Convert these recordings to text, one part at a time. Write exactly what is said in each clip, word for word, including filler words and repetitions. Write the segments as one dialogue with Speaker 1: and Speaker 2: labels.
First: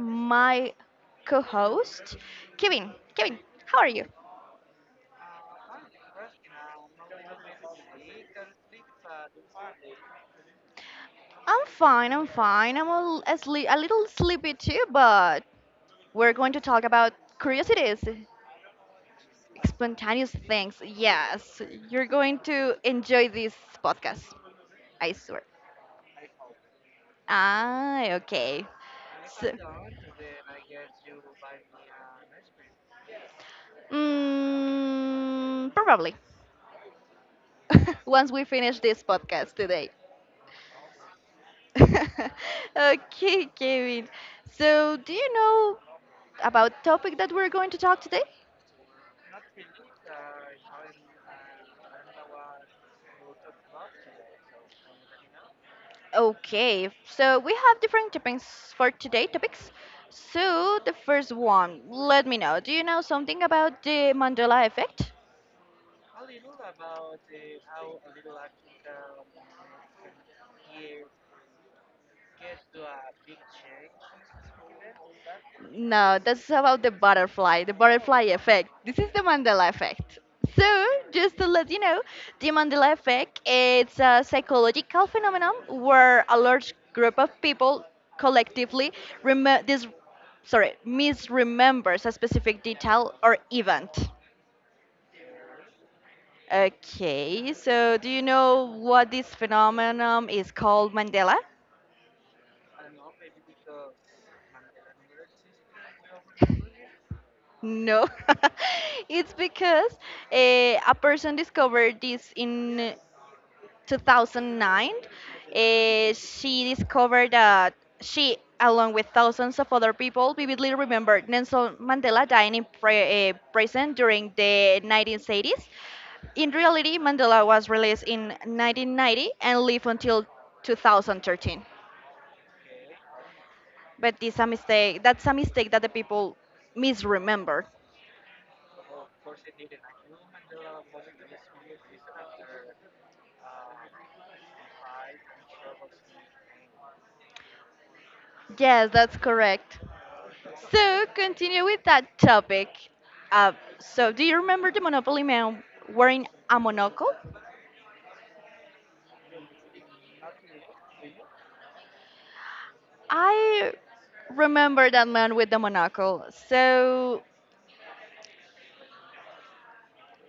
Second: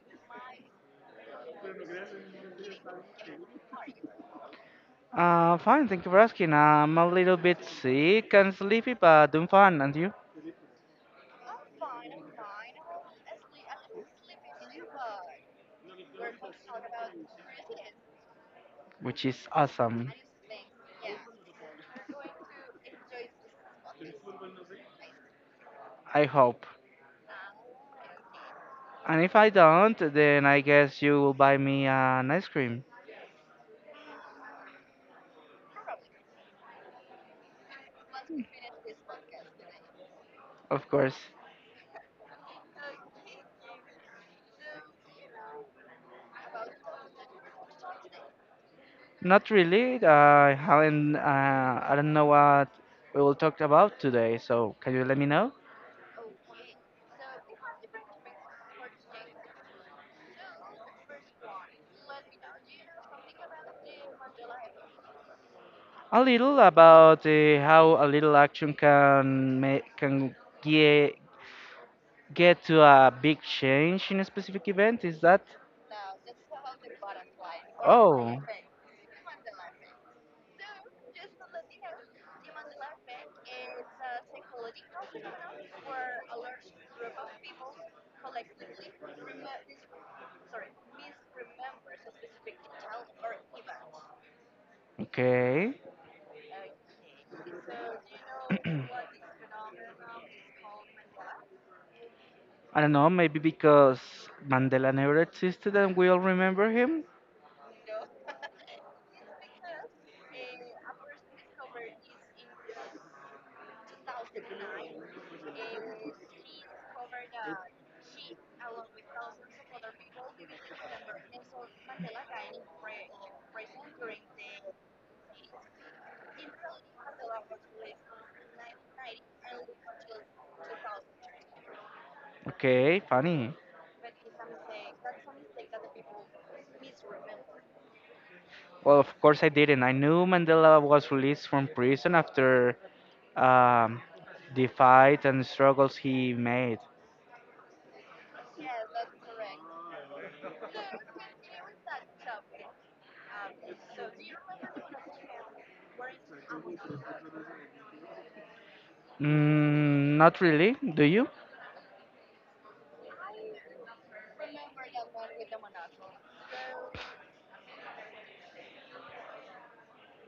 Speaker 1: my co host, Kevin. Kevin, how are you?
Speaker 2: Uh, fine, thank you for asking. I'm a little bit sick and sleepy, but doing fine, and you?
Speaker 1: I'm fine, I'm fine. I'm a, l- a sle- a little sleepy too, but we're going to talk about curiosities,
Speaker 2: Which is awesome,
Speaker 1: spontaneous things. Yes, you're going to enjoy this podcast, I swear.
Speaker 2: I hope.
Speaker 1: Ah, okay.
Speaker 2: And if I
Speaker 1: So,
Speaker 2: don't, then I guess you will buy me an ice cream,
Speaker 1: mm, probably. Once we finish this podcast today.
Speaker 2: of course.
Speaker 1: Okay, Kevin. So, do you know about topic that we're going to talk today?
Speaker 2: Not really, I haven't, uh, I don't know what we will talk about today, so can you let me know?
Speaker 1: Okay, so we have different topics for today topics. So, the first one, let me know. Do you know something about the Mandela effect?
Speaker 2: A little about uh, how a little action can make, can get get to a big change in a specific event, is that?
Speaker 1: No, that's about the butterfly, the butterfly
Speaker 2: Oh,
Speaker 1: effect. This is the Mandela effect. So, just to let you know, the Mandela effect it's a psychological phenomenon where a large group of people collectively rem- this sorry, misremembers a specific detail or event.
Speaker 2: okay.
Speaker 1: Okay, so do you know what this phenomenon is called Mandela?
Speaker 2: I don't know, maybe because Mandela never existed and we all remember him?
Speaker 1: No, it's because eh, a person discovered this in two thousand nine, eh, she discovered that she, along with thousands of other people, vividly remembered Nelson Mandela dying in pre- eh, prison during the nineteen eighties. In reality, Mandela was released in nineteen ninety and lived until two thousand thirteen.
Speaker 2: Okay, funny.
Speaker 1: But this a mistake. That's a mistake that the people misremember.
Speaker 2: Well, of course I didn't. I knew Mandela was released from prison after um, the fight and struggles he made.
Speaker 1: Yes, that's correct. So, continue with that topic. Uh, so, do you remember the Monopoly man wearing a monocle?
Speaker 2: Mm, not really. Do you?
Speaker 1: I remember that man with the monocle. So,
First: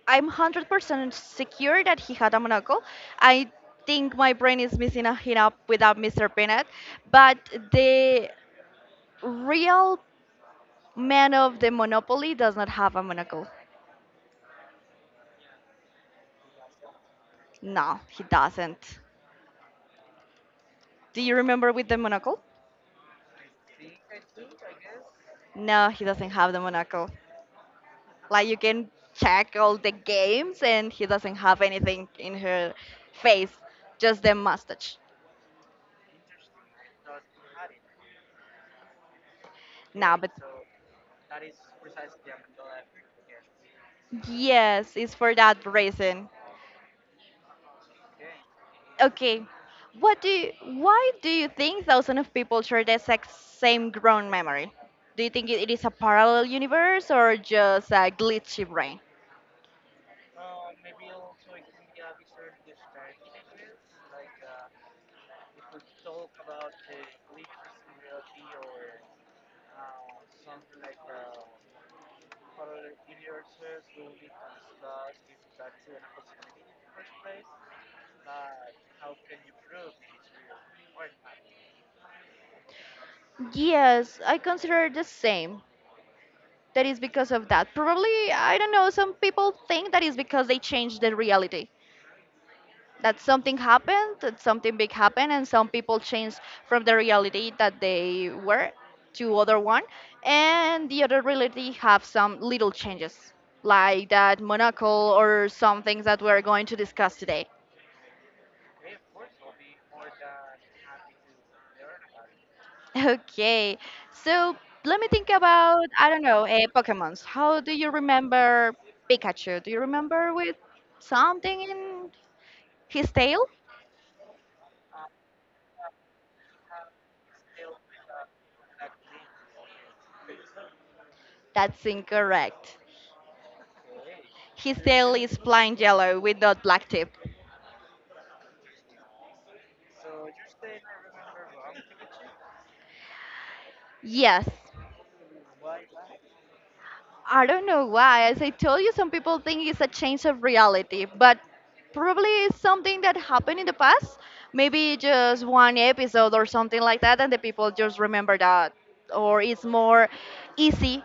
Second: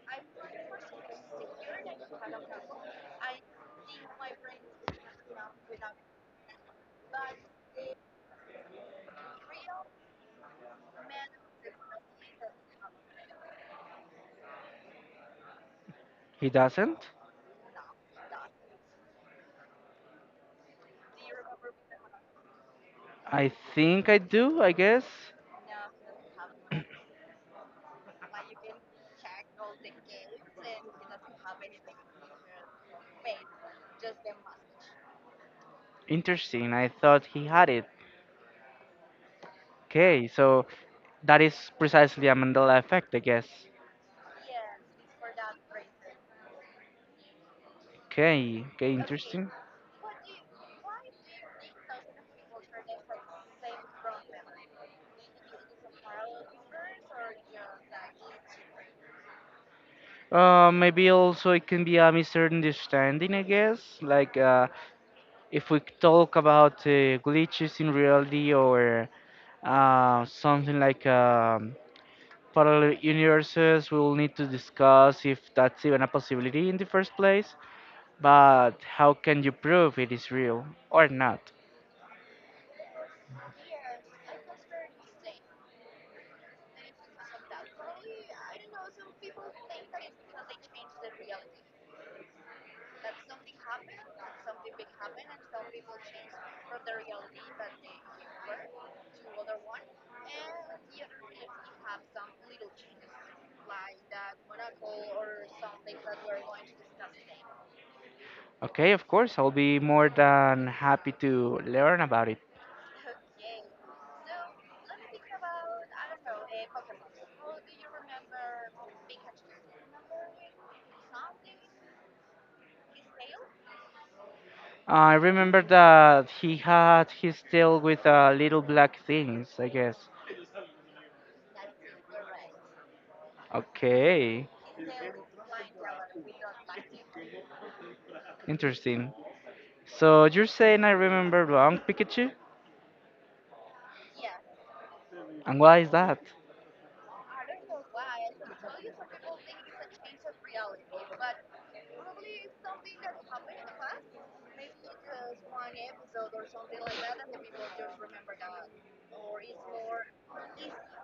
Speaker 1: I'm one hundred percent secure that he had a monocle. I think my brain is missing a hit up without Mister Peanut, but the real man of the Monopoly does not have a monocle.
Speaker 2: He doesn't?
Speaker 1: No, he doesn't. Do you remember with the monocle?
Speaker 2: I think I do, I guess.
Speaker 1: No, he doesn't have the monocle. Like you can check all the games and he doesn't have anything in her face, just the mustache.
Speaker 2: Interesting. I thought he had it.
Speaker 1: Now,
Speaker 2: Okay,
Speaker 1: but
Speaker 2: so that is precisely a Mandela effect, I guess.
Speaker 1: yes, it's for that reason.
Speaker 2: Okay, okay,
Speaker 1: Okay,
Speaker 2: interesting.
Speaker 1: what do you, why do you think thousands of people share the exact same ground memory? Do you think it it is a parallel universe or just a glitchy brain?
Speaker 2: Uh, maybe also it can be a misunderstanding, I guess. Like uh, if we talk about uh, glitches in reality or uh, something like um, parallel universes, we will need to discuss if that's even a possibility in the first place. But how can you prove it is real or not?
Speaker 1: Yes, I consider it the same. That is because of that. Probably, I don't know, some people think that is because they changed the reality. That something happened, that something big happened, and some people changed from the reality that they were to other one, and the other reality have some little changes, like that monocle or some things that we're going to discuss today.
Speaker 2: Okay, of course, I'll be more than happy to learn about it.
Speaker 1: Okay, so let me think about I don't know, uh, Pokemon's. How do you remember Pikachu? Do you remember with something in his tail?
Speaker 2: I remember that he had his tail with uh, little black things, I guess.
Speaker 1: That's incorrect.
Speaker 2: Okay,
Speaker 1: His tail is plain yellow with dot black tip.
Speaker 2: interesting. So you're saying I remember wrong, Pikachu?
Speaker 1: Yes.
Speaker 2: And why is that?
Speaker 1: I don't know why. As I told you, some people think it's a change of reality, but probably it's something that happened in the past. Maybe just one episode or something like that, and the people just remember that. Or it's more easy,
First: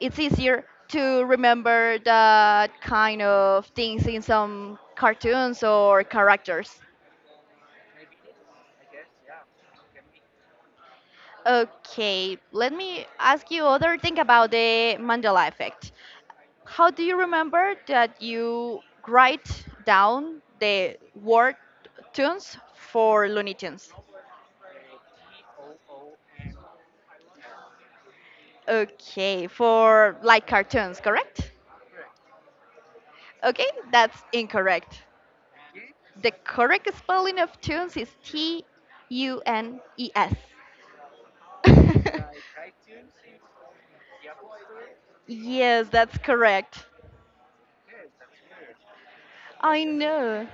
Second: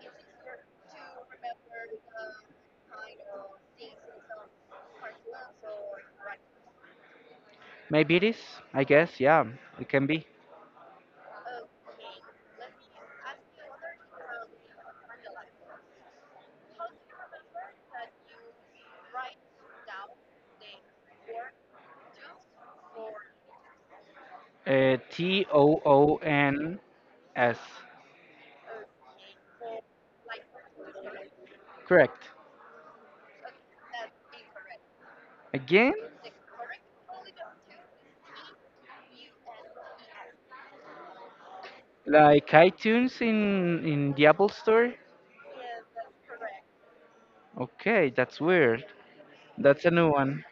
Speaker 1: it's easier to remember that kind of things in some cartoons or characters.
Speaker 2: Maybe it is, I guess, yeah, it can be.
Speaker 1: Okay, let me ask you other thing about the Mandela effect. How do you remember that you write down the word tunes for Looney Tunes?
Speaker 2: Uh, T O O N S.
Speaker 1: Okay, for like cartoons, correct?
Speaker 2: Correct.
Speaker 1: Okay, that's incorrect.
Speaker 2: Again?
Speaker 1: The correct spelling of tunes is T U N E S.
Speaker 2: Like iTunes in, in the Apple Store?
Speaker 1: Yes, that's correct.
Speaker 2: Okay, that's weird.
Speaker 1: I
Speaker 2: That's a new one.
Speaker 1: know.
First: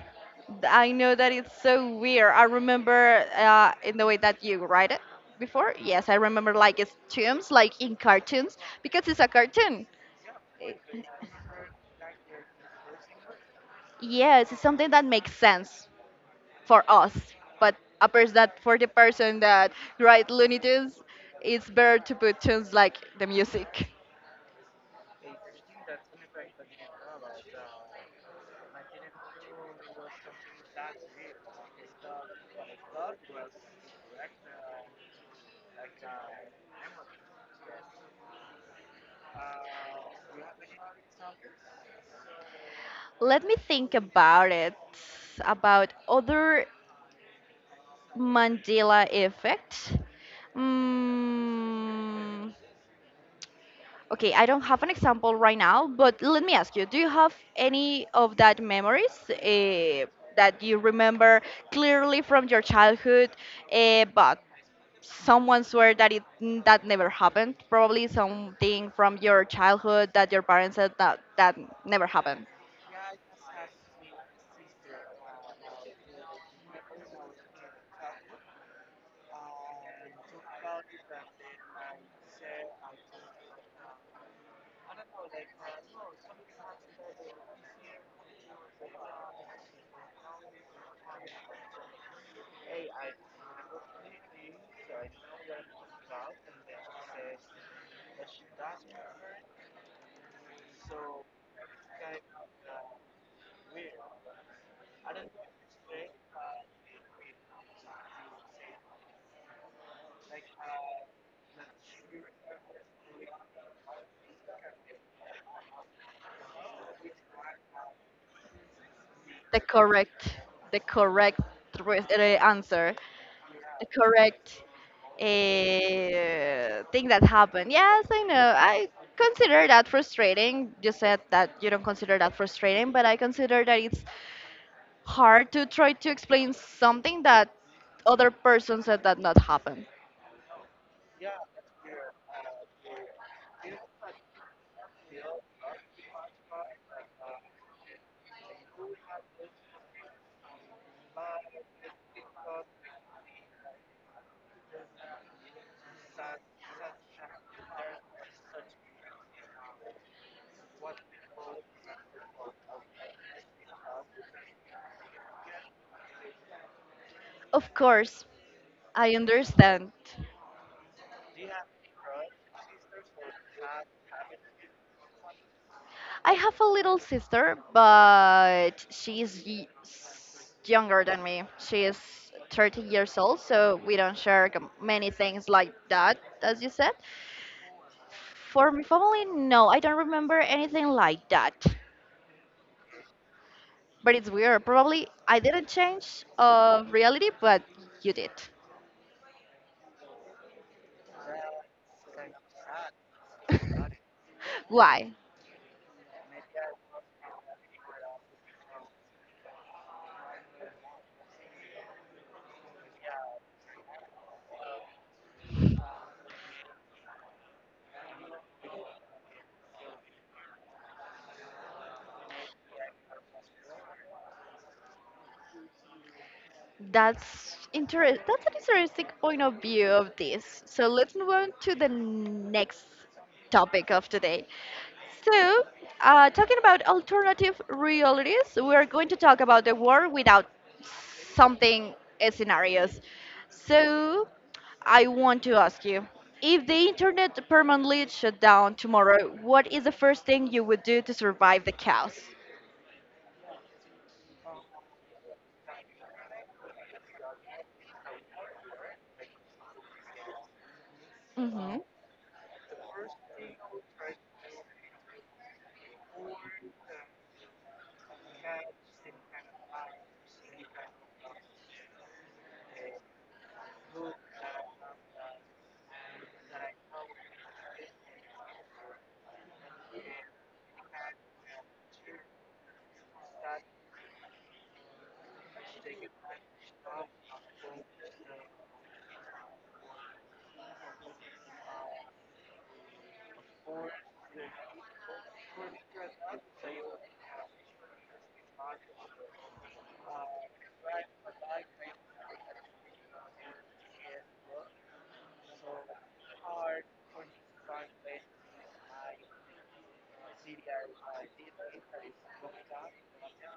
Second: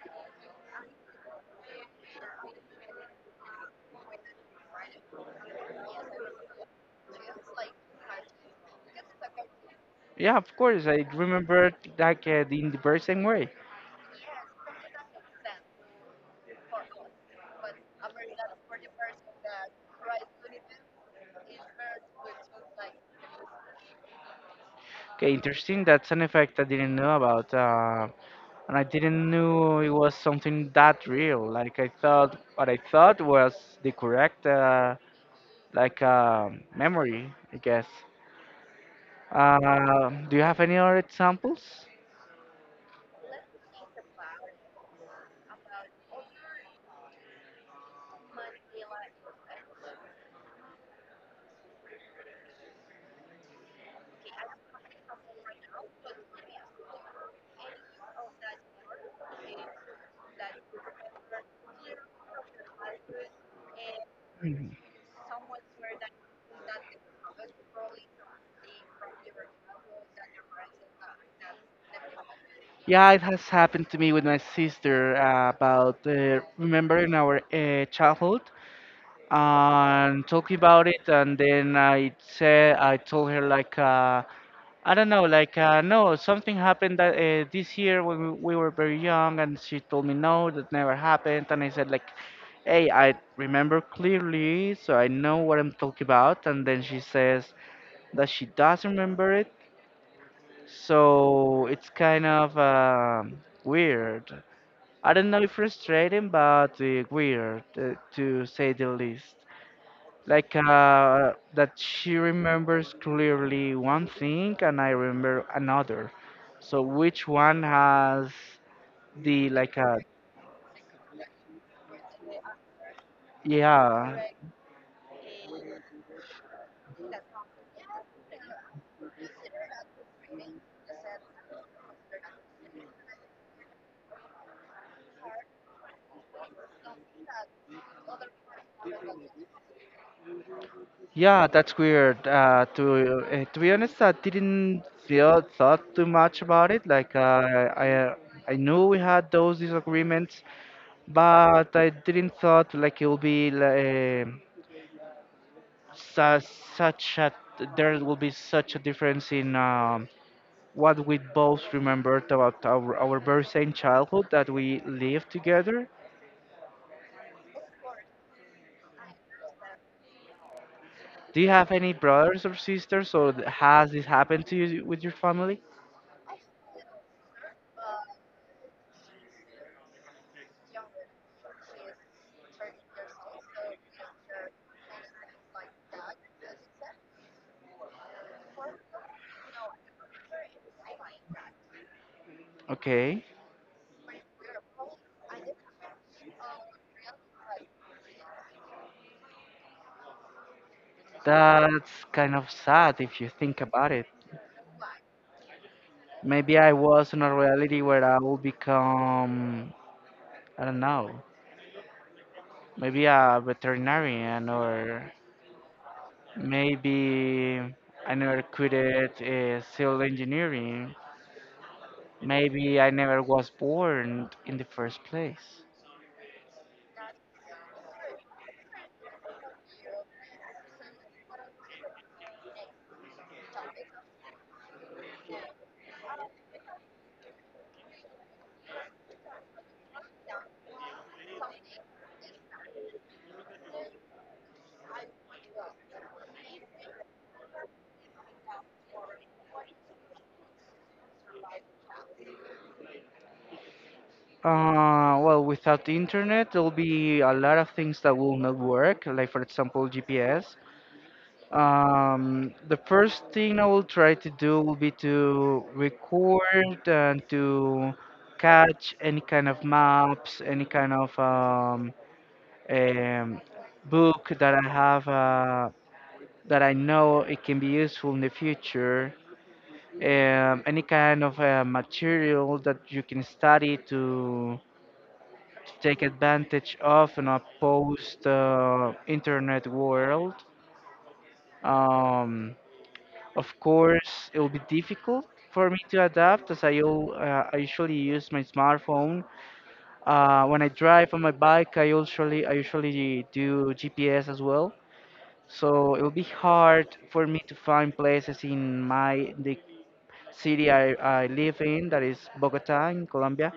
Speaker 1: Th- I know that it's so weird. I remember uh, in the way that you write it before. Yes, I remember like it's tombs, like in cartoons, because it's a cartoon.
Speaker 2: Yeah, of
Speaker 1: I-
Speaker 2: course. I remember like uh, in the very same way.
Speaker 1: Yes, it's something that makes sense for us, but a person that for the person that write Looney Tunes, it's better to put tunes like the music.
Speaker 2: Okay, interesting. That's an effect I didn't know about, uh, and I didn't know it was something that real. Like I thought, what I thought was the correct uh, like uh, memory, I guess. Uh, do you have any other examples?
Speaker 1: Let me think about it, about other Mandela effect. Mm, okay, I don't have an example right now, but let me ask you: Do you have any of that memories uh, that you remember clearly from your childhood, uh, but
Speaker 2: Mhm.
Speaker 1: someone swear that it n- that never happened? Probably something from your childhood that your parents said that that never happened.
Speaker 2: Yeah, it has happened to me with my sister uh, about uh, remembering our uh, childhood, and talk about it, and then I said I told her like, uh, I don't know, like, uh, no, something happened that, uh, this year when we, we were very young, and she told me no, that never happened, and I said like, hey, I remember clearly, so I know what I'm talking about. And then she says that she does remember it, so it's kind of um weird. I don't know if frustrating, but, uh, weird, uh, to say the least. Like, uh, that she remembers clearly one thing and I remember another. So which one has the,
Speaker 1: The
Speaker 2: like, uh,
Speaker 1: correct, the correct re- uh, answer.
Speaker 2: yeah,
Speaker 1: Correct uh, thing that happened. Yes, I know. I consider that frustrating. You said that you don't consider that frustrating, but I consider that it's hard to try to explain something that other person said that not happened.
Speaker 2: yeah, that's weird. Uh, to uh, to be honest, I didn't feel thought too much about it. Like uh, I I knew we had those disagreements, but I didn't thought like it will be like, such such a, there will be such a difference in. Um, what we both remembered about our, our very same childhood that we lived together.
Speaker 1: Of course, I understand.
Speaker 2: Do you have any brothers or sisters, or th- has this happened to you with your family?
Speaker 1: I have a little sister, but she's y- s- younger than me. She is thirty years old, so we don't share com- many things like that, as you said. For my family, no, I don't remember anything like that.
Speaker 2: Okay,
Speaker 1: But it's weird. Probably I didn't change of reality, but you did.
Speaker 2: that's kind of sad if you think about it.
Speaker 1: Why?
Speaker 2: Maybe I was in a reality where I will become, I don't know, maybe a veterinarian, or maybe I never quitted uh, civil engineering. Maybe I never was born in the first place.
Speaker 1: That's interest. That's an interesting point of view of this. So let's move on to the next topic of today. So, uh, talking about alternative realities, we are going to talk about the world without something uh, scenarios. So, I want to ask you, if the internet permanently shut down tomorrow, what is the first thing you would do to survive the chaos?
Speaker 2: Uh, well, without the internet, there'll be a lot of things that will not work, like, for example, G P S.
Speaker 1: Hmm
Speaker 2: Um, the first thing I will try to do will be to record and to catch any kind of maps, any kind of um, um, book that I have, uh, that I know it can be useful in the future. Um, any kind of uh, material that you can study to, to take advantage of in a post, uh, internet world. Um, of course, it will be difficult for me to adapt, as I, u- uh, I usually use my smartphone. Uh, when I drive on my bike, I usually, I usually do G P S as well. So it will be hard for me to find places in my the city I, I live in, that is Bogota in Colombia,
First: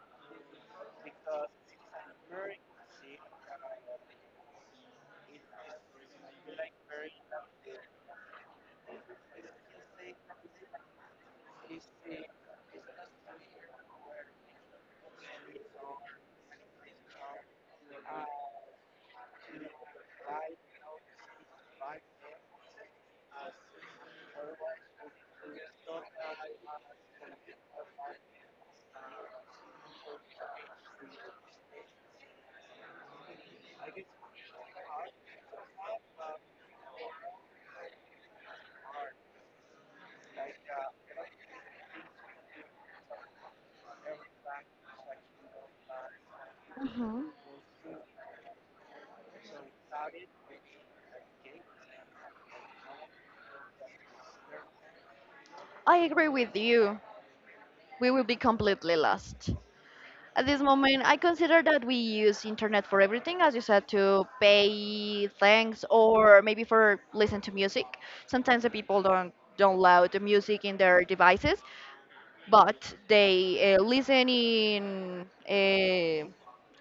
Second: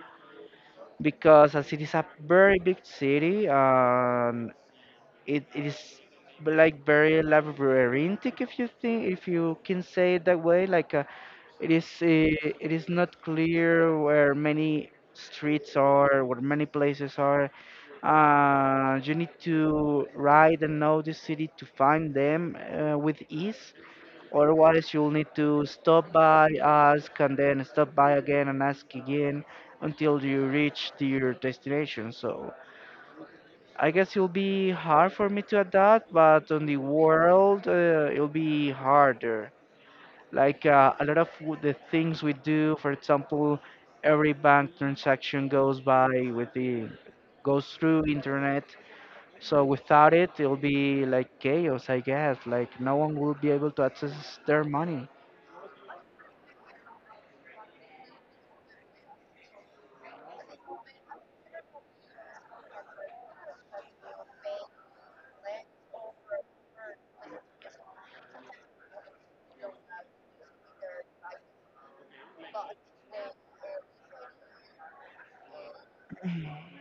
Speaker 2: because as it is a very big city, um, it, it is like very labyrinthic, if you think, if you can say it that way. Like uh, it is uh, it is not clear where many streets are, where many places are, uh, you need to ride and know the city to find them, uh, with ease. Otherwise, you'll need to stop by, ask, and then stop by again, and ask again until you reach to your destination. So I guess it'll be hard for me to adapt, but on the world, uh, it'll be harder. Like uh, a lot of w- the things we do. For example, every bank transaction goes by with the
Speaker 1: hmm
Speaker 2: goes through internet. So without it, it'll be like chaos, I guess. Like, no one will be able to access their money.
Speaker 1: I agree with you. We will be completely lost. At this moment, I consider that we use internet for everything, as you said, to pay things or maybe for listen to music. Sometimes the people don't don't allow the music in their devices, but they uh, listen in uh,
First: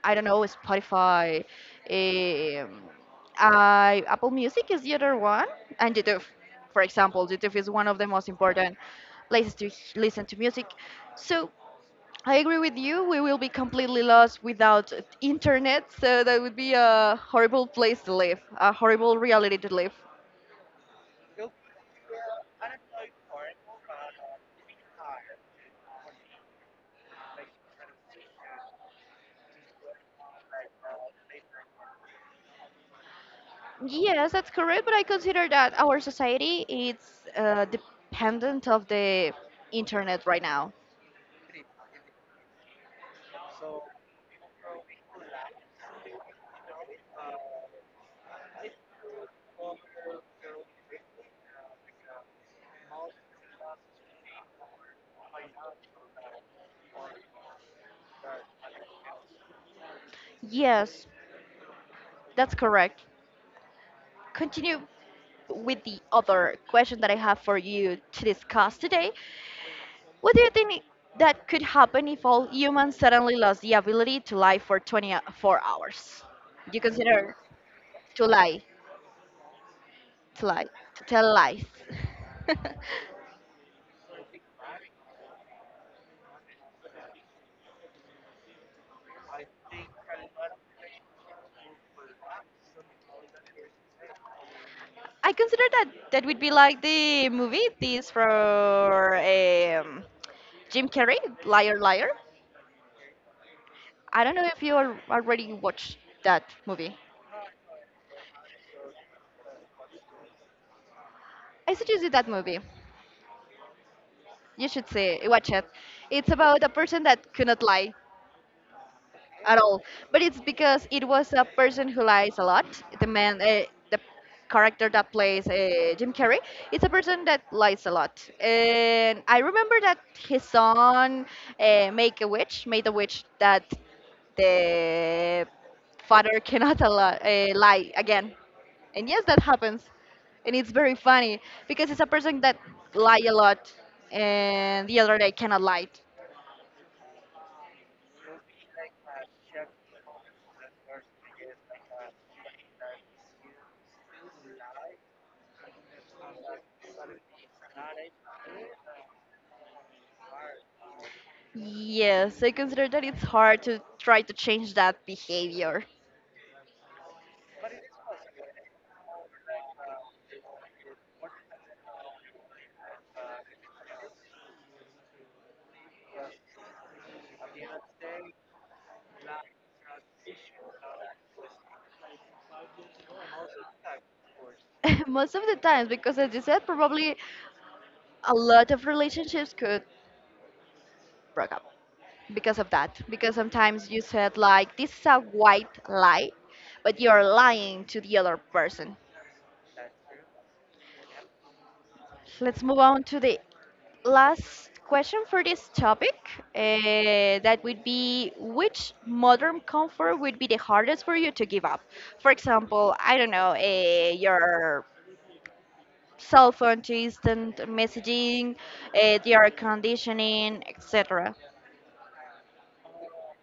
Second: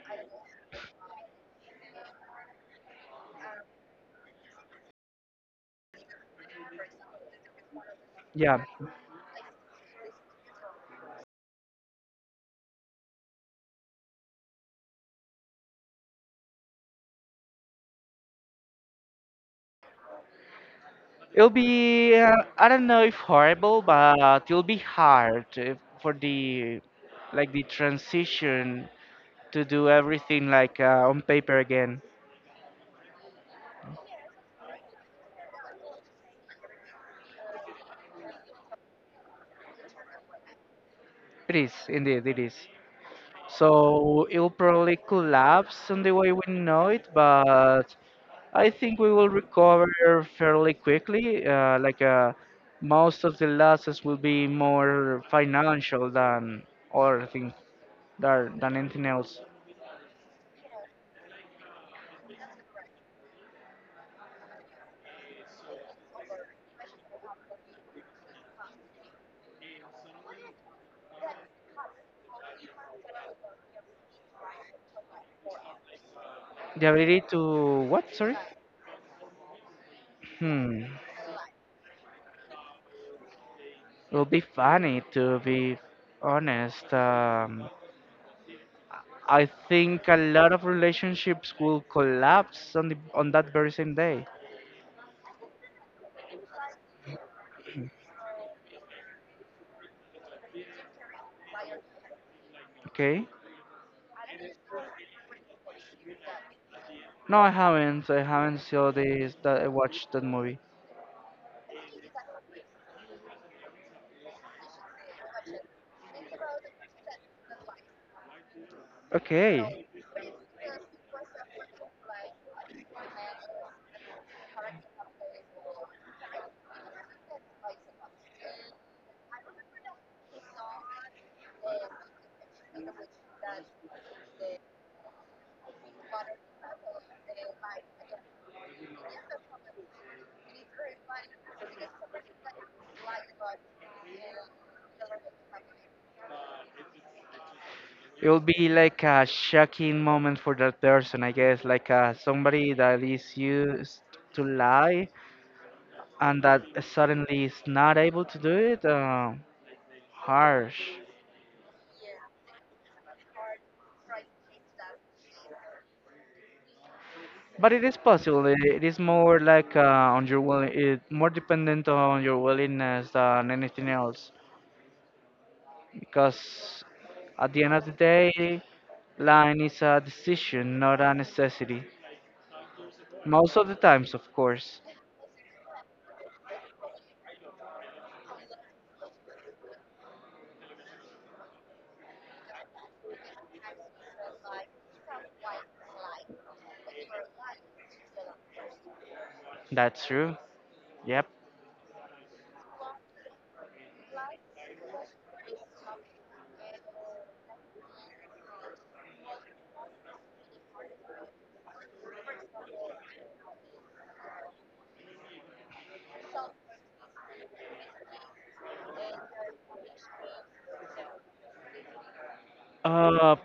Speaker 1: I don't know Spotify, um, I, Apple Music is the other one, and YouTube, for example, YouTube is one of the most
Speaker 2: Yeah,
Speaker 1: important places to h- listen to music. So I agree with you. We will be completely lost without internet, so that would be a horrible place to live, a horrible reality to live.
Speaker 2: it'll be, uh, I don't know if horrible, but it'll be hard, uh, for the, like, the transition to do everything like, uh, on paper again.
Speaker 1: Yes, that's correct, but I consider that our society is uh, dependent of the internet right now.
Speaker 2: It is indeed, it is. So it will probably collapse on the way we know it, but I think we will recover fairly quickly. Uh, like uh, most of the losses will be more financial than, or things, than than anything else.
Speaker 1: Yes, that's correct. Continue with the other question that I have for you to discuss today. What do you think that could happen if all humans suddenly lost the ability to lie for twenty-four hours? Do you
Speaker 2: The ability
Speaker 1: consider?
Speaker 2: to what?
Speaker 1: To
Speaker 2: Sorry.
Speaker 1: lie, to lie,
Speaker 2: Hmm.
Speaker 1: to tell lies.
Speaker 2: It will be funny, to be honest. Um, I think a lot of relationships will collapse on the on that very same day.
Speaker 1: I consider that that would be like the movie this for um, Jim Carrey, Liar Liar.
Speaker 2: Okay.
Speaker 1: I don't know if you al- already watched that movie.
Speaker 2: No, I haven't. I haven't saw this. That I watched that movie.
Speaker 1: I suggest you that movie. You should see, watch it. It's about a person that could not lie. At all.
Speaker 2: Okay.
Speaker 1: But it's because it was a person who lies a lot. The man, uh, the character that plays uh, Jim Carrey, it's a person that lies a lot. And I remember that his son, uh, Make a Witch, made a witch that the father cannot allow, uh, lie again. And yes, that happens. And it's very funny because it's a person that lie a lot and the other day cannot lie.
Speaker 2: It will be like a shocking moment for that person, I guess, like uh, somebody that is used to lie and that suddenly is not able to do it. Uh, harsh,
Speaker 1: Yes, I consider that it's hard to try to change that behavior.
Speaker 2: but it is possible. It, it is more like, uh, on your will, it more dependent on your willingness than anything else, because at the end of the day, lying is a decision, not a necessity. Most of the times, of course.
Speaker 1: Most of the times, because as you said, probably a lot of relationships could break up because of that. Because sometimes you said, like, this is a white lie, but you're lying to the other person.
Speaker 2: That's true. Yep.
Speaker 1: Let's move on to the last question for this topic. Uh, that would be which modern comfort would be the hardest for you to give up? For example, I don't know, uh, your cell phone to instant messaging, uh, the air conditioning, et cetera.
Speaker 2: Uh,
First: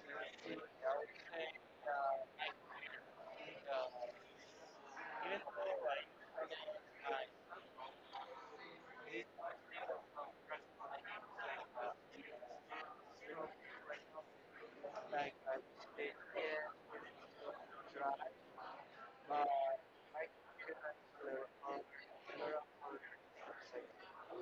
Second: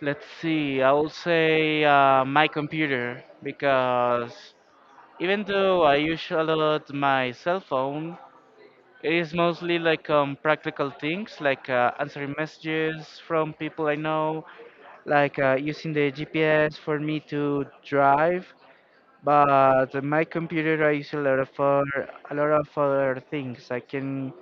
Speaker 2: let's see. I will say, uh, my computer, because even though I use a lot my cell phone, it is mostly like, um, practical things like, uh, answering messages from people I know, like, uh, using the G P S for me to drive. But my computer, I use a lot of other, a lot of other things. I can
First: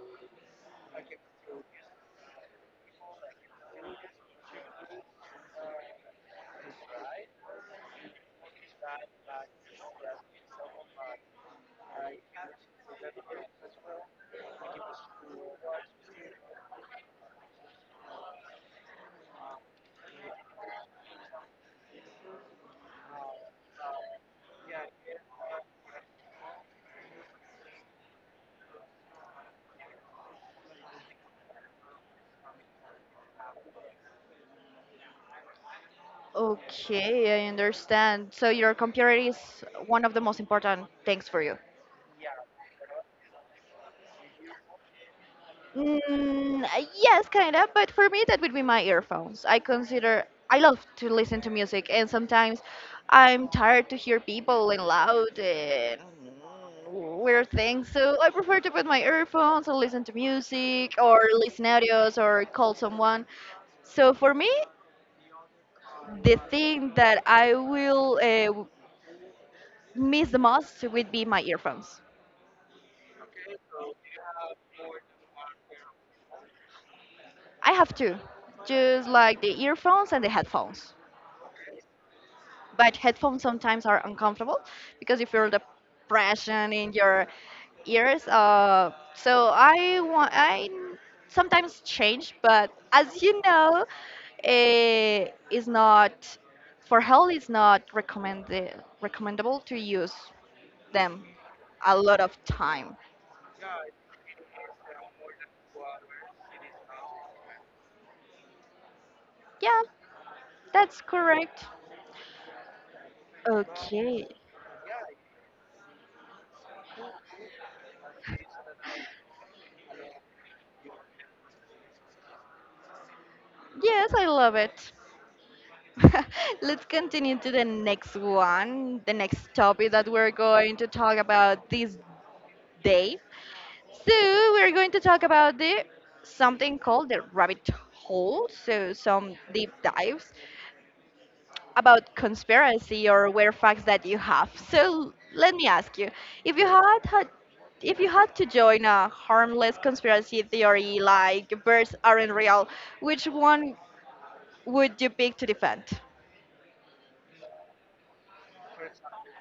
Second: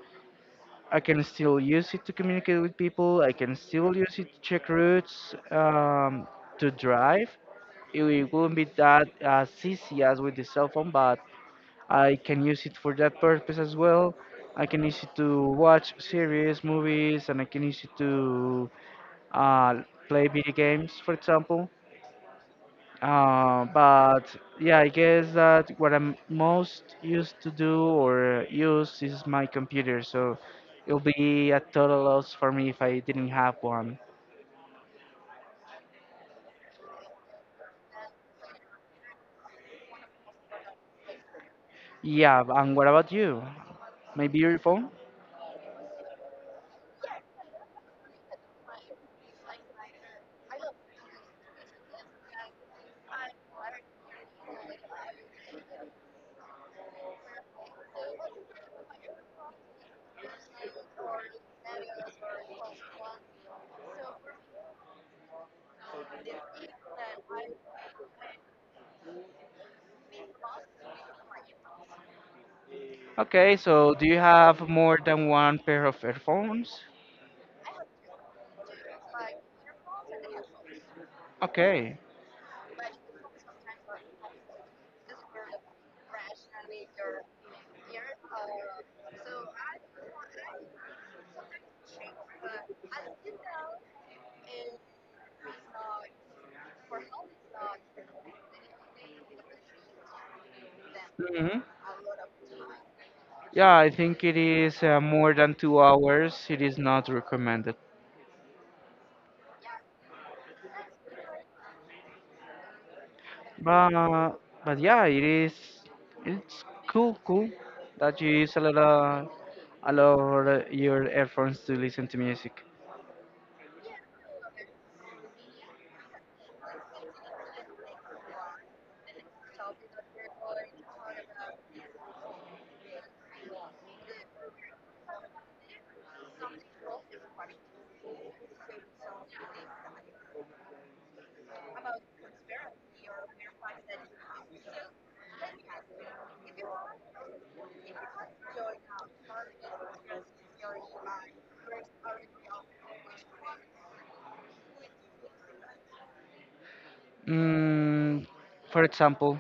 Speaker 2: I can still use it to communicate with people. I can still use it to check routes, um, to drive. It wi- won't be that as easy as with the cell phone, but I can use it for that purpose as well. I can use it to watch series, movies, and I can use it to, uh, play video games, for example. Uh, but yeah, I guess that what I'm most used to do or use is my computer, so it'll be a total loss for me if I didn't have one.
Speaker 1: Okay, I understand. So your computer is one of the most important things for you.
Speaker 2: Yeah, and what about you? Maybe your phone?
Speaker 1: Mm, uh, yes, kind of, but for me that would be my earphones. I consider I love to listen to music, and sometimes I'm tired to hear people and loud and weird things. So I prefer to put my earphones and listen to music or listen audios or call someone. So for me, the thing that I will uh, w- miss the most would be my earphones.
Speaker 2: Okay, so do you have more than one pair of earphones?
Speaker 1: I have two, just like the earphones and the headphones.
Speaker 2: Okay.
Speaker 1: But headphones sometimes are uncomfortable because you feel the pressure in your ears. Uh, so I want I sometimes change, but as you know, eh, it's not for health. It's not recommended recommendable to use them
Speaker 2: Hmm.
Speaker 1: a lot of time.
Speaker 2: Yeah, I think it is, uh, more than two hours. It is not recommended.
Speaker 1: Yeah, that's correct. Okay.
Speaker 2: But but yeah, it is it's cool cool that you use a lot of a lot of your earphones to listen to music.
Speaker 1: Yes, I love it. Let's continue to the next one, the next topic that we're going to talk about this day. So, we're going to talk about the something called the rabbit hole, so some deep dives about conspiracy or weird facts that you have. So, let me ask you, if you had had if you had to join a harmless conspiracy theory like birds aren't real, which one would you pick to defend?
Speaker 2: Mm, for example,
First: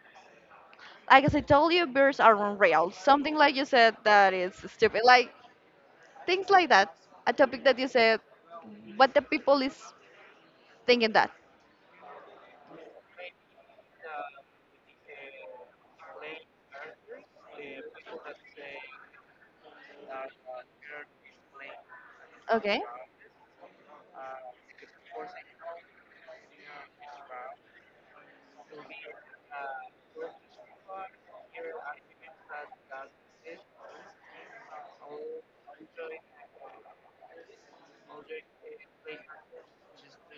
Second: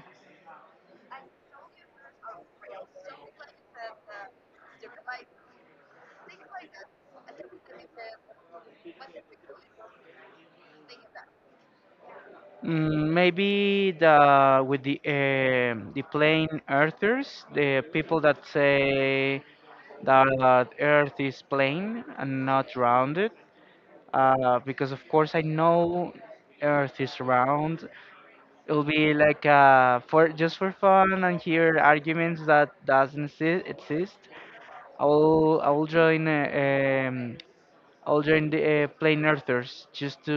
Speaker 1: Like as I told you, birds are unreal. Something like you said that is stupid. Like things like that. A topic that you said, what the people is thinking that.
Speaker 2: mm, maybe the with the um the plain earthers, the people that say that Earth is plain and not
Speaker 1: Okay.
Speaker 2: rounded, uh, because of course I know Earth is round. It'll be like, uh, for just for fun, and hear arguments that doesn't exi- exist. I will I will join uh, um I'll join the, uh, plain earthers, just to,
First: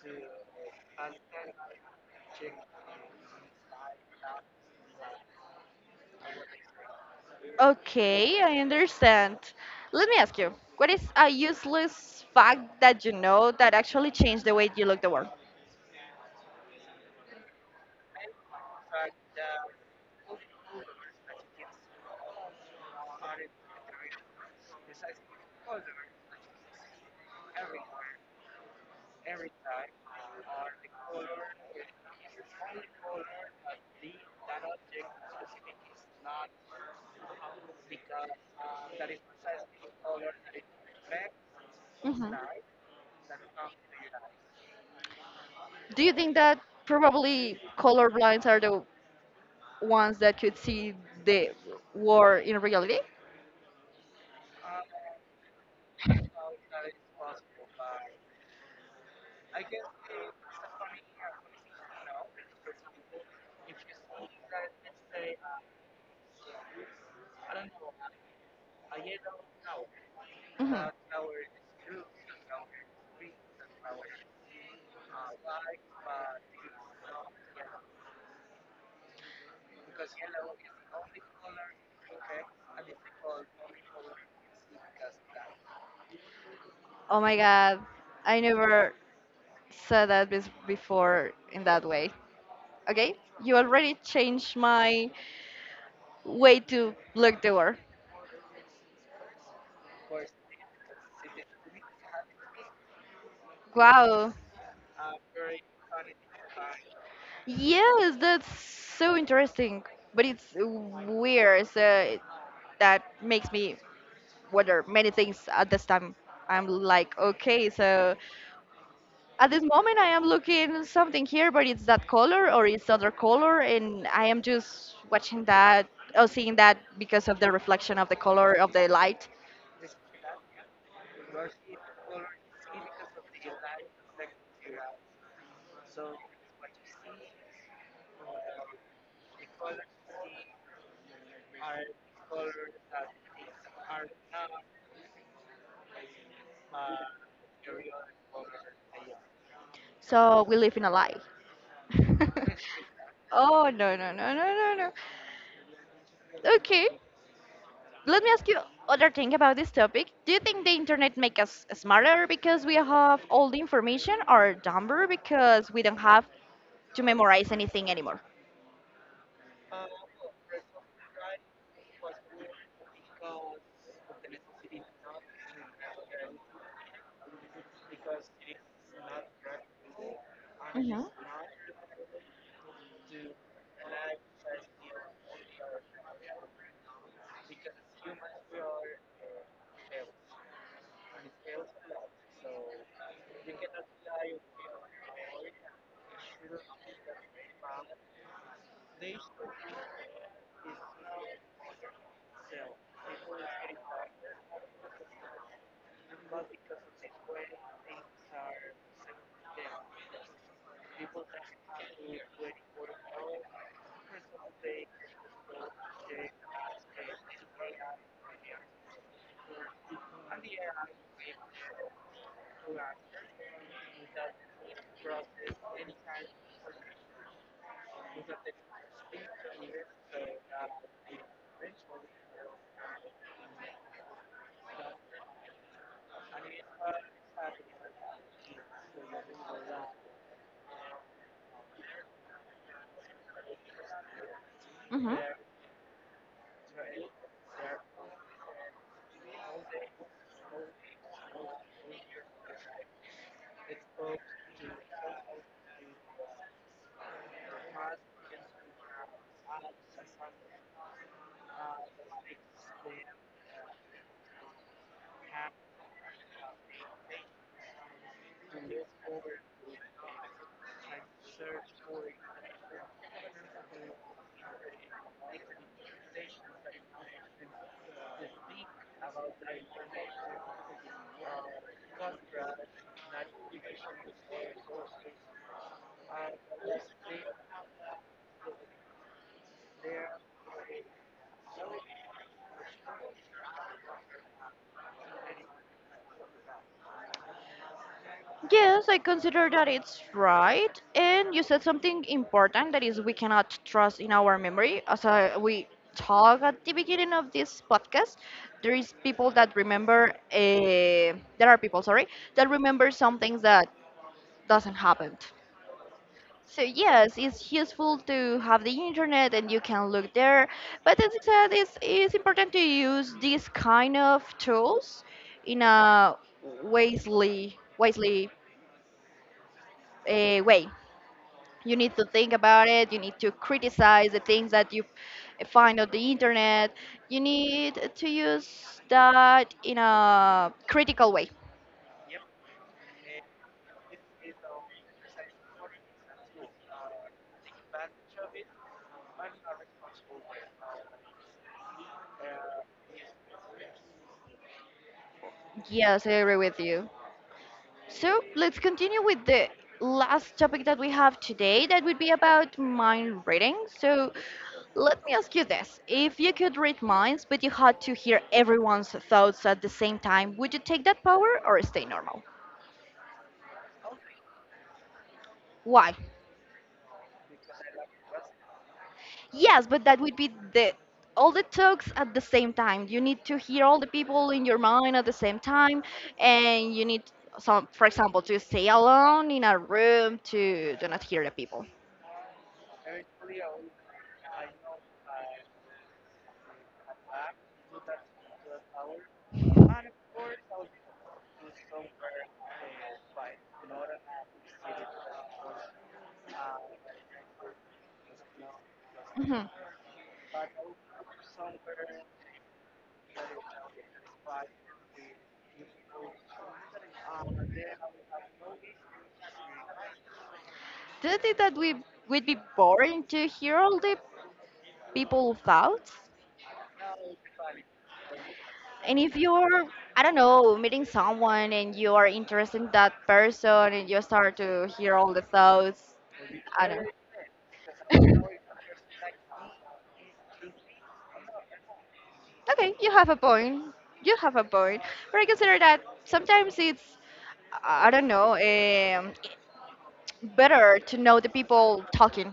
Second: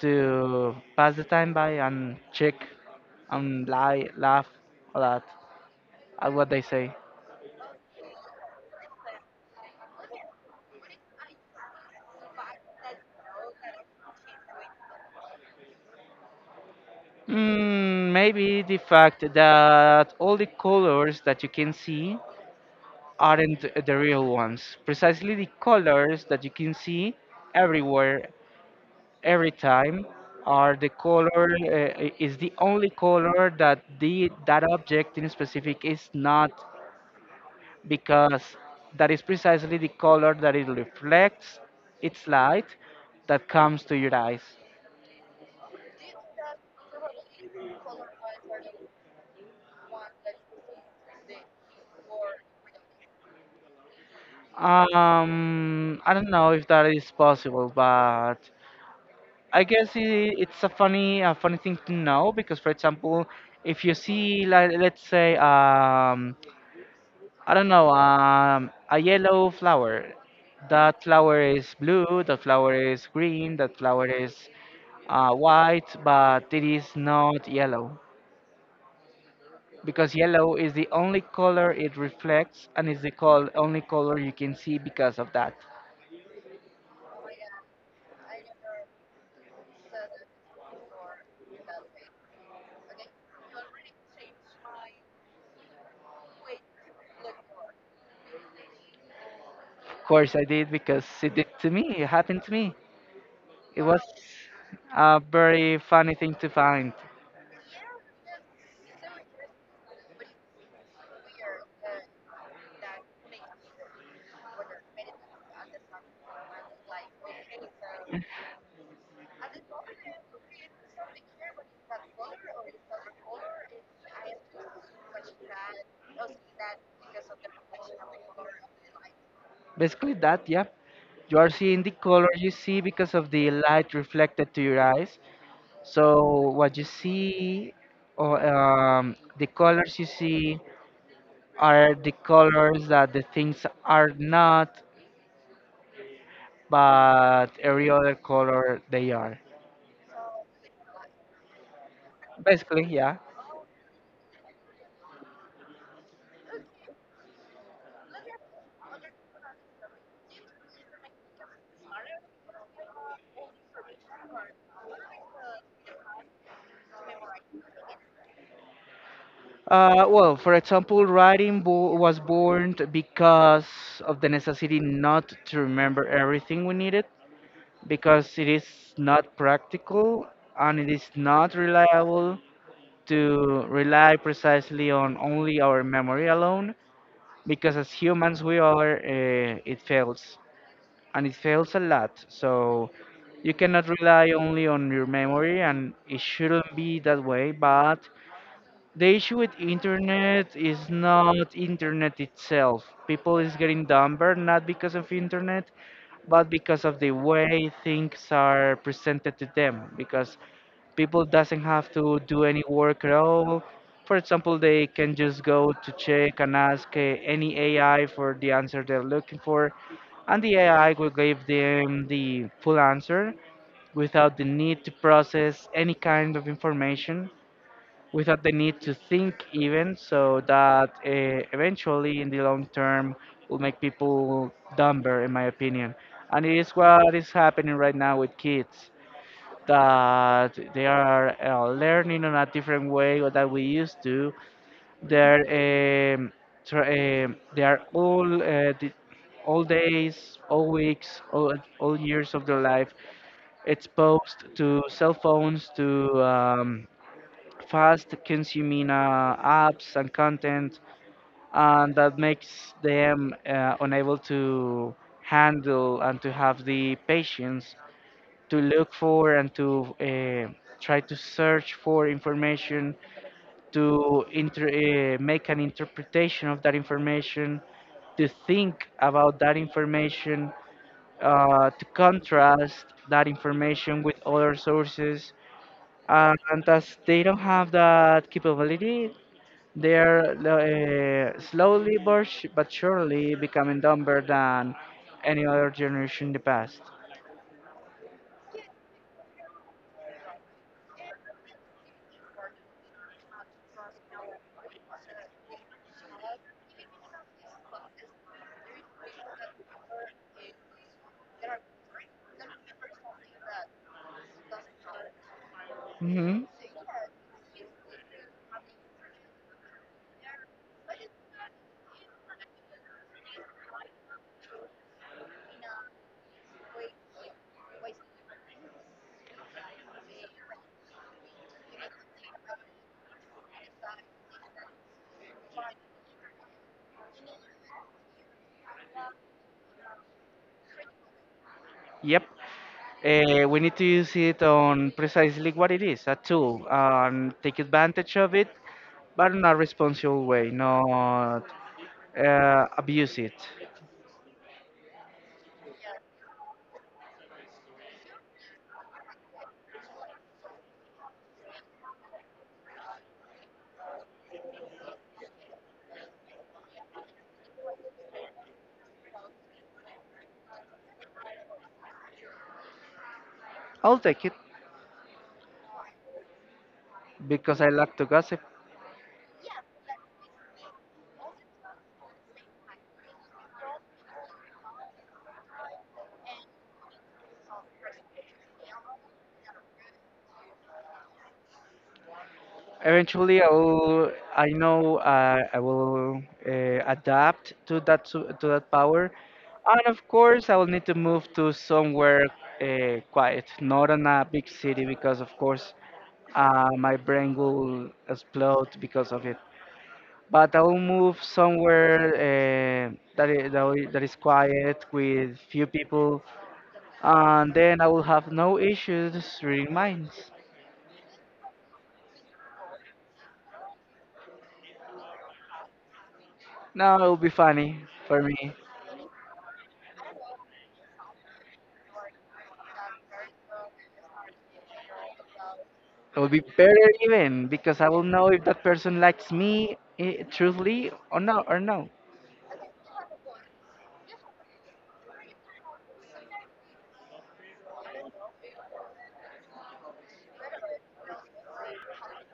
Speaker 2: to pass the time by and check, and lie laugh a lot at what they say.
Speaker 1: Okay, I understand. Let me ask you, what is a useless fact that you know that actually changed the way you look the world?
Speaker 2: Mm, maybe the fact that all the colors that you can see aren't the real ones. Precisely, the colors that you can see everywhere, every time, are the color uh, is the only color that the that object in specific is not, because that is precisely the color that it reflects, its
Speaker 1: Hmm
Speaker 2: light that comes to your eyes.
Speaker 1: Do you think that probably colorblind are the ones that could see the war in reality?
Speaker 2: um I don't know if that is possible, but I guess I it's a funny a funny thing to know. Because, for example, if you see, like, let's say, um I don't know, um, a yellow flower.
Speaker 1: Hmm.
Speaker 2: That flower is blue, that flower is green, that flower is, uh, white, but it is not yellow. Because yellow is the only color it reflects, and is the col- only color you can see because of that.
Speaker 1: Oh my god, I never said that bes- before in that way. Okay, you already changed my way to look the world.
Speaker 2: Of course, I did, because it did to me, it happened to me. It was
Speaker 1: Wow.
Speaker 2: a very funny thing to find.
Speaker 1: Yes, that's so interesting, but it's weird. So that makes me wonder many things at this time. I'm like, okay, so at this moment I am looking something here, but it's that color or it's other color, and I am just watching that or seeing that because of the reflection of the color of the light.
Speaker 2: Basically, that, yeah. You are seeing the color you see because of the light reflected to your eyes. So what you see, or um, the colors you see, are the colors that the things are not, but every other color they are.
Speaker 1: So we live in a lie.
Speaker 2: Basically, yeah.
Speaker 1: Oh no, no, no, no, no, no. Okay, let me ask you other thing about this topic. Do you think the internet make us smarter because we have all the information, or dumber because we don't have to memorize anything anymore?
Speaker 2: Uh, well, for example, writing bo was born because of the necessity not to remember everything we needed, because it is not practical and it is not reliable to rely precisely on only our memory alone, because as humans we are uh, it fails, and it fails a lot. So you cannot rely only on your memory, and it shouldn't be that way. But the issue with internet is not internet itself. People is getting dumber not because of internet, but because of the way things are presented to them, because people doesn't have to do any work at all. For example, they can just go to check and ask uh, any ai for the answer they're looking for, and the ai will give them the full answer without the need to process any kind of information, without the need to think even, so that uh, eventually in the long term will make people dumber in my opinion. And it is what is happening right now with kids, that they are uh, learning on a different way or that we used to.
Speaker 1: Mhm. Mhm.
Speaker 2: They're um, tr- um, they are all uh, the, all days, all weeks, all, all years of their life exposed to cell phones, to um, fast consuming uh, apps and content, and that makes them uh, unable to handle and to have the patience to look for and to uh, try to search for information, to inter- uh, make an interpretation of that information, to think about that information, uh, to contrast that information with other sources. Uh, And as they don't have that capability, they are uh, slowly but sh- but surely becoming dumber than any other generation in the past.
Speaker 1: Yes, I consider that it's right. And you said something important that is we cannot trust in our memory. As I, we talk at the beginning of this podcast, there is people that remember, uh, there are people, sorry, that remember some things that doesn't happen.
Speaker 2: Hmm.
Speaker 1: So yes, it's useful to have the internet and you can look there. But as I said, it's, it's important to use these kind of tools in a wisely, wisely uh, way. You need to think about it, you need to criticize the things that you find on the internet, you need to use that in a critical way.
Speaker 2: Yep. Uh, we need to use it on precisely what it is, a tool, and take advantage of it, but in a responsible way, not uh, abuse it.
Speaker 1: Yes, I agree with you. So let's continue with the last topic that we have today, that would be about mind reading. So let me ask you this: if you could read minds, but you had to hear everyone's thoughts at the same time, would you take that power or stay normal?
Speaker 2: I'll take it
Speaker 1: Why?
Speaker 2: because I like to gossip.
Speaker 1: Yes, but that would be the all the talks at the same time. You need to hear all the people in your mind at the same time, and you need some, for example, to stay alone in a room to do not hear the people.
Speaker 2: Eventually, I will. I know uh, I will uh, adapt to that su- to that power, and of course, I will need to move to somewhere uh, quiet, not in a big city, because of course, uh, my brain will explode because of it.
Speaker 1: Hmm.
Speaker 2: But I will move somewhere uh, that is, that i- that is quiet with few people, and then I will have no issues reading minds.
Speaker 1: Do you think that we would be boring to hear all the people thoughts?
Speaker 2: Now it will be funny for me.
Speaker 1: And if you're, I don't know, meeting someone and you are interested in that person and you start to hear all the thoughts.
Speaker 2: It would be
Speaker 1: I don't
Speaker 2: better
Speaker 1: know.
Speaker 2: even because I will know if that person likes me, eh, truthfully or no or no.
Speaker 1: Okay, you have a point. You have a point. But I consider that sometimes it's, I don't know, um, better to know the people talking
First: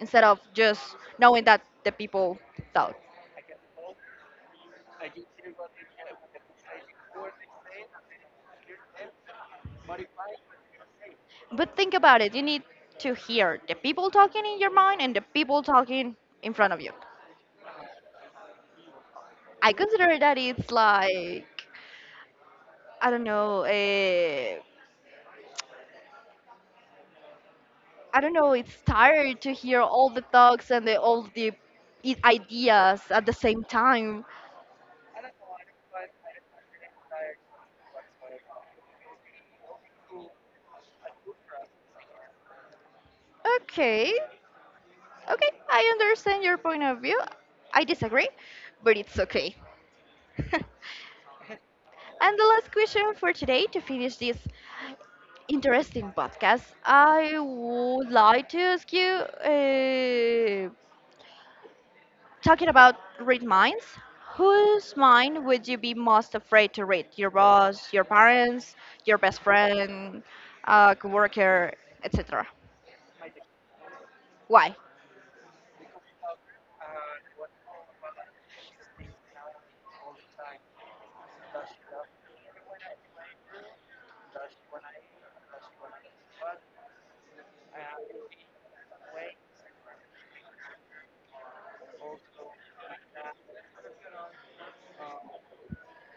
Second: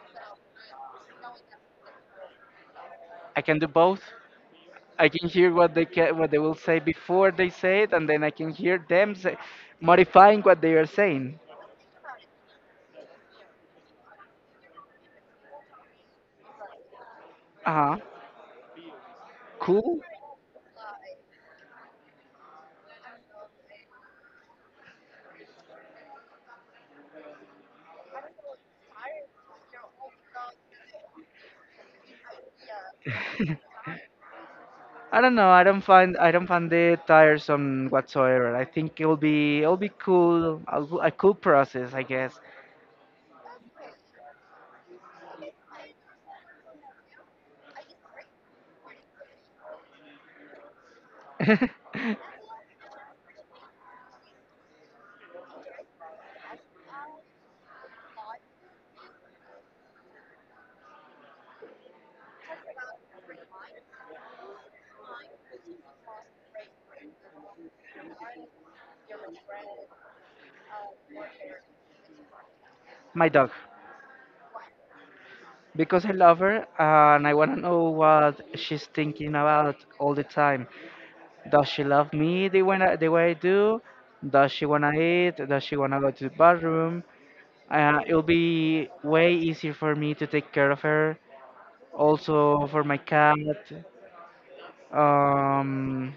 Speaker 1: instead of just knowing that the people talk.
Speaker 2: I can do both. I can hear what they ca what they will say before they say it, and then I can hear them say, modifying what they are saying.
Speaker 1: But think about it. You need to hear the people talking in your mind and the people talking in front of you.
Speaker 2: Uh-huh.
Speaker 1: I
Speaker 2: Cool.
Speaker 1: consider that it's like, I don't know, uh, I don't know, it's tired to hear all the talks and the, all the i- ideas at the same time.
Speaker 2: I don't know. I don't find I don't find it tiresome whatsoever. I think it'll be it'll be cool. A, a cool process, I guess.
Speaker 1: Okay, okay, I understand your point of view. I disagree, but it's okay. And the last question for today to finish this interesting podcast, I would like to ask you uh, talking about read minds. Whose mind would you be most afraid to read? Your boss, your parents, your best friend, a coworker, et cetera?
Speaker 2: My dog,
Speaker 1: Why?
Speaker 2: because I love her and I want to know what she's thinking about all the time. Does she love me the way I, the way I do? Does she wanna eat? Does she wanna go to the bathroom? Uh, it'll be way easier for me to take care of her. Also for my cat. Um,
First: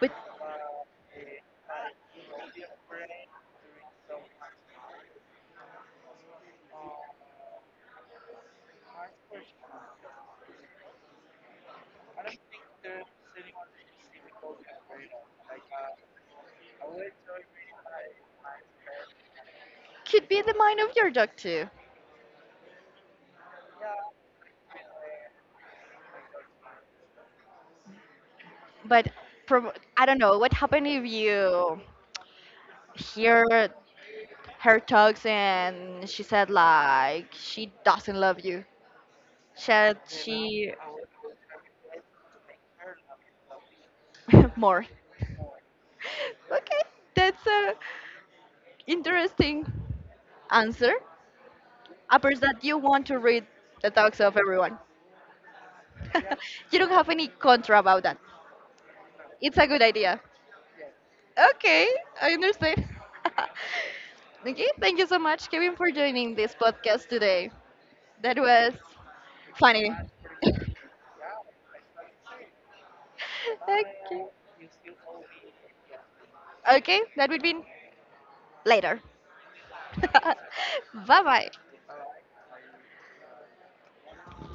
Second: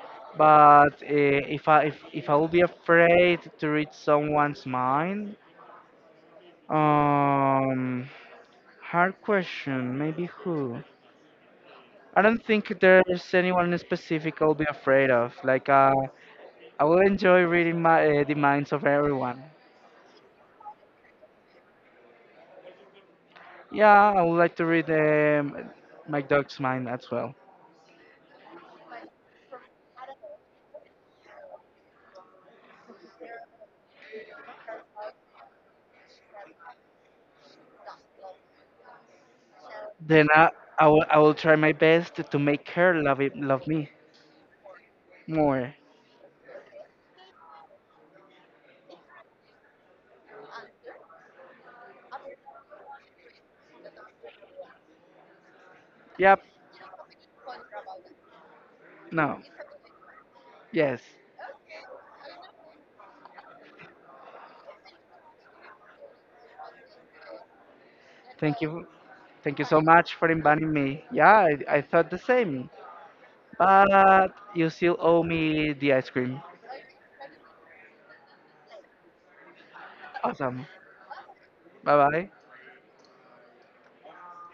Speaker 1: But
Speaker 2: but uh, if I if, if I will be afraid to read someone's mind, um, hard question. Maybe who? I don't think there's anyone in specific I'll be afraid of. Like uh, I will enjoy reading my uh, the minds of everyone.
Speaker 1: could be the mind of your dog too.
Speaker 2: Yeah, I would like to read um, my dog's mind as well.
Speaker 1: But prob- I don't know what happened if you hear her talks and she said like she doesn't love you. Said
Speaker 2: Then I,
Speaker 1: she
Speaker 2: I, will, I will try my best to make her love it, love me
Speaker 1: more.
Speaker 2: more.
Speaker 1: Okay, that's a interesting answer. Apart that you want to read the talks of everyone.
Speaker 2: Yep.
Speaker 1: You don't have any contra about that.
Speaker 2: No.
Speaker 1: It's a good idea.
Speaker 2: Yes.
Speaker 1: Okay, I understand. Okay, thank you so much, Kevin, for joining this podcast today. That
Speaker 2: Thank
Speaker 1: was
Speaker 2: you. Thank you so
Speaker 1: funny.
Speaker 2: much for inviting me. Yeah, I, I thought the same.
Speaker 1: Okay.
Speaker 2: But you still owe me the ice cream.
Speaker 1: Okay, that would be later.
Speaker 2: Awesome.
Speaker 1: Bye bye.
Speaker 2: Bye bye.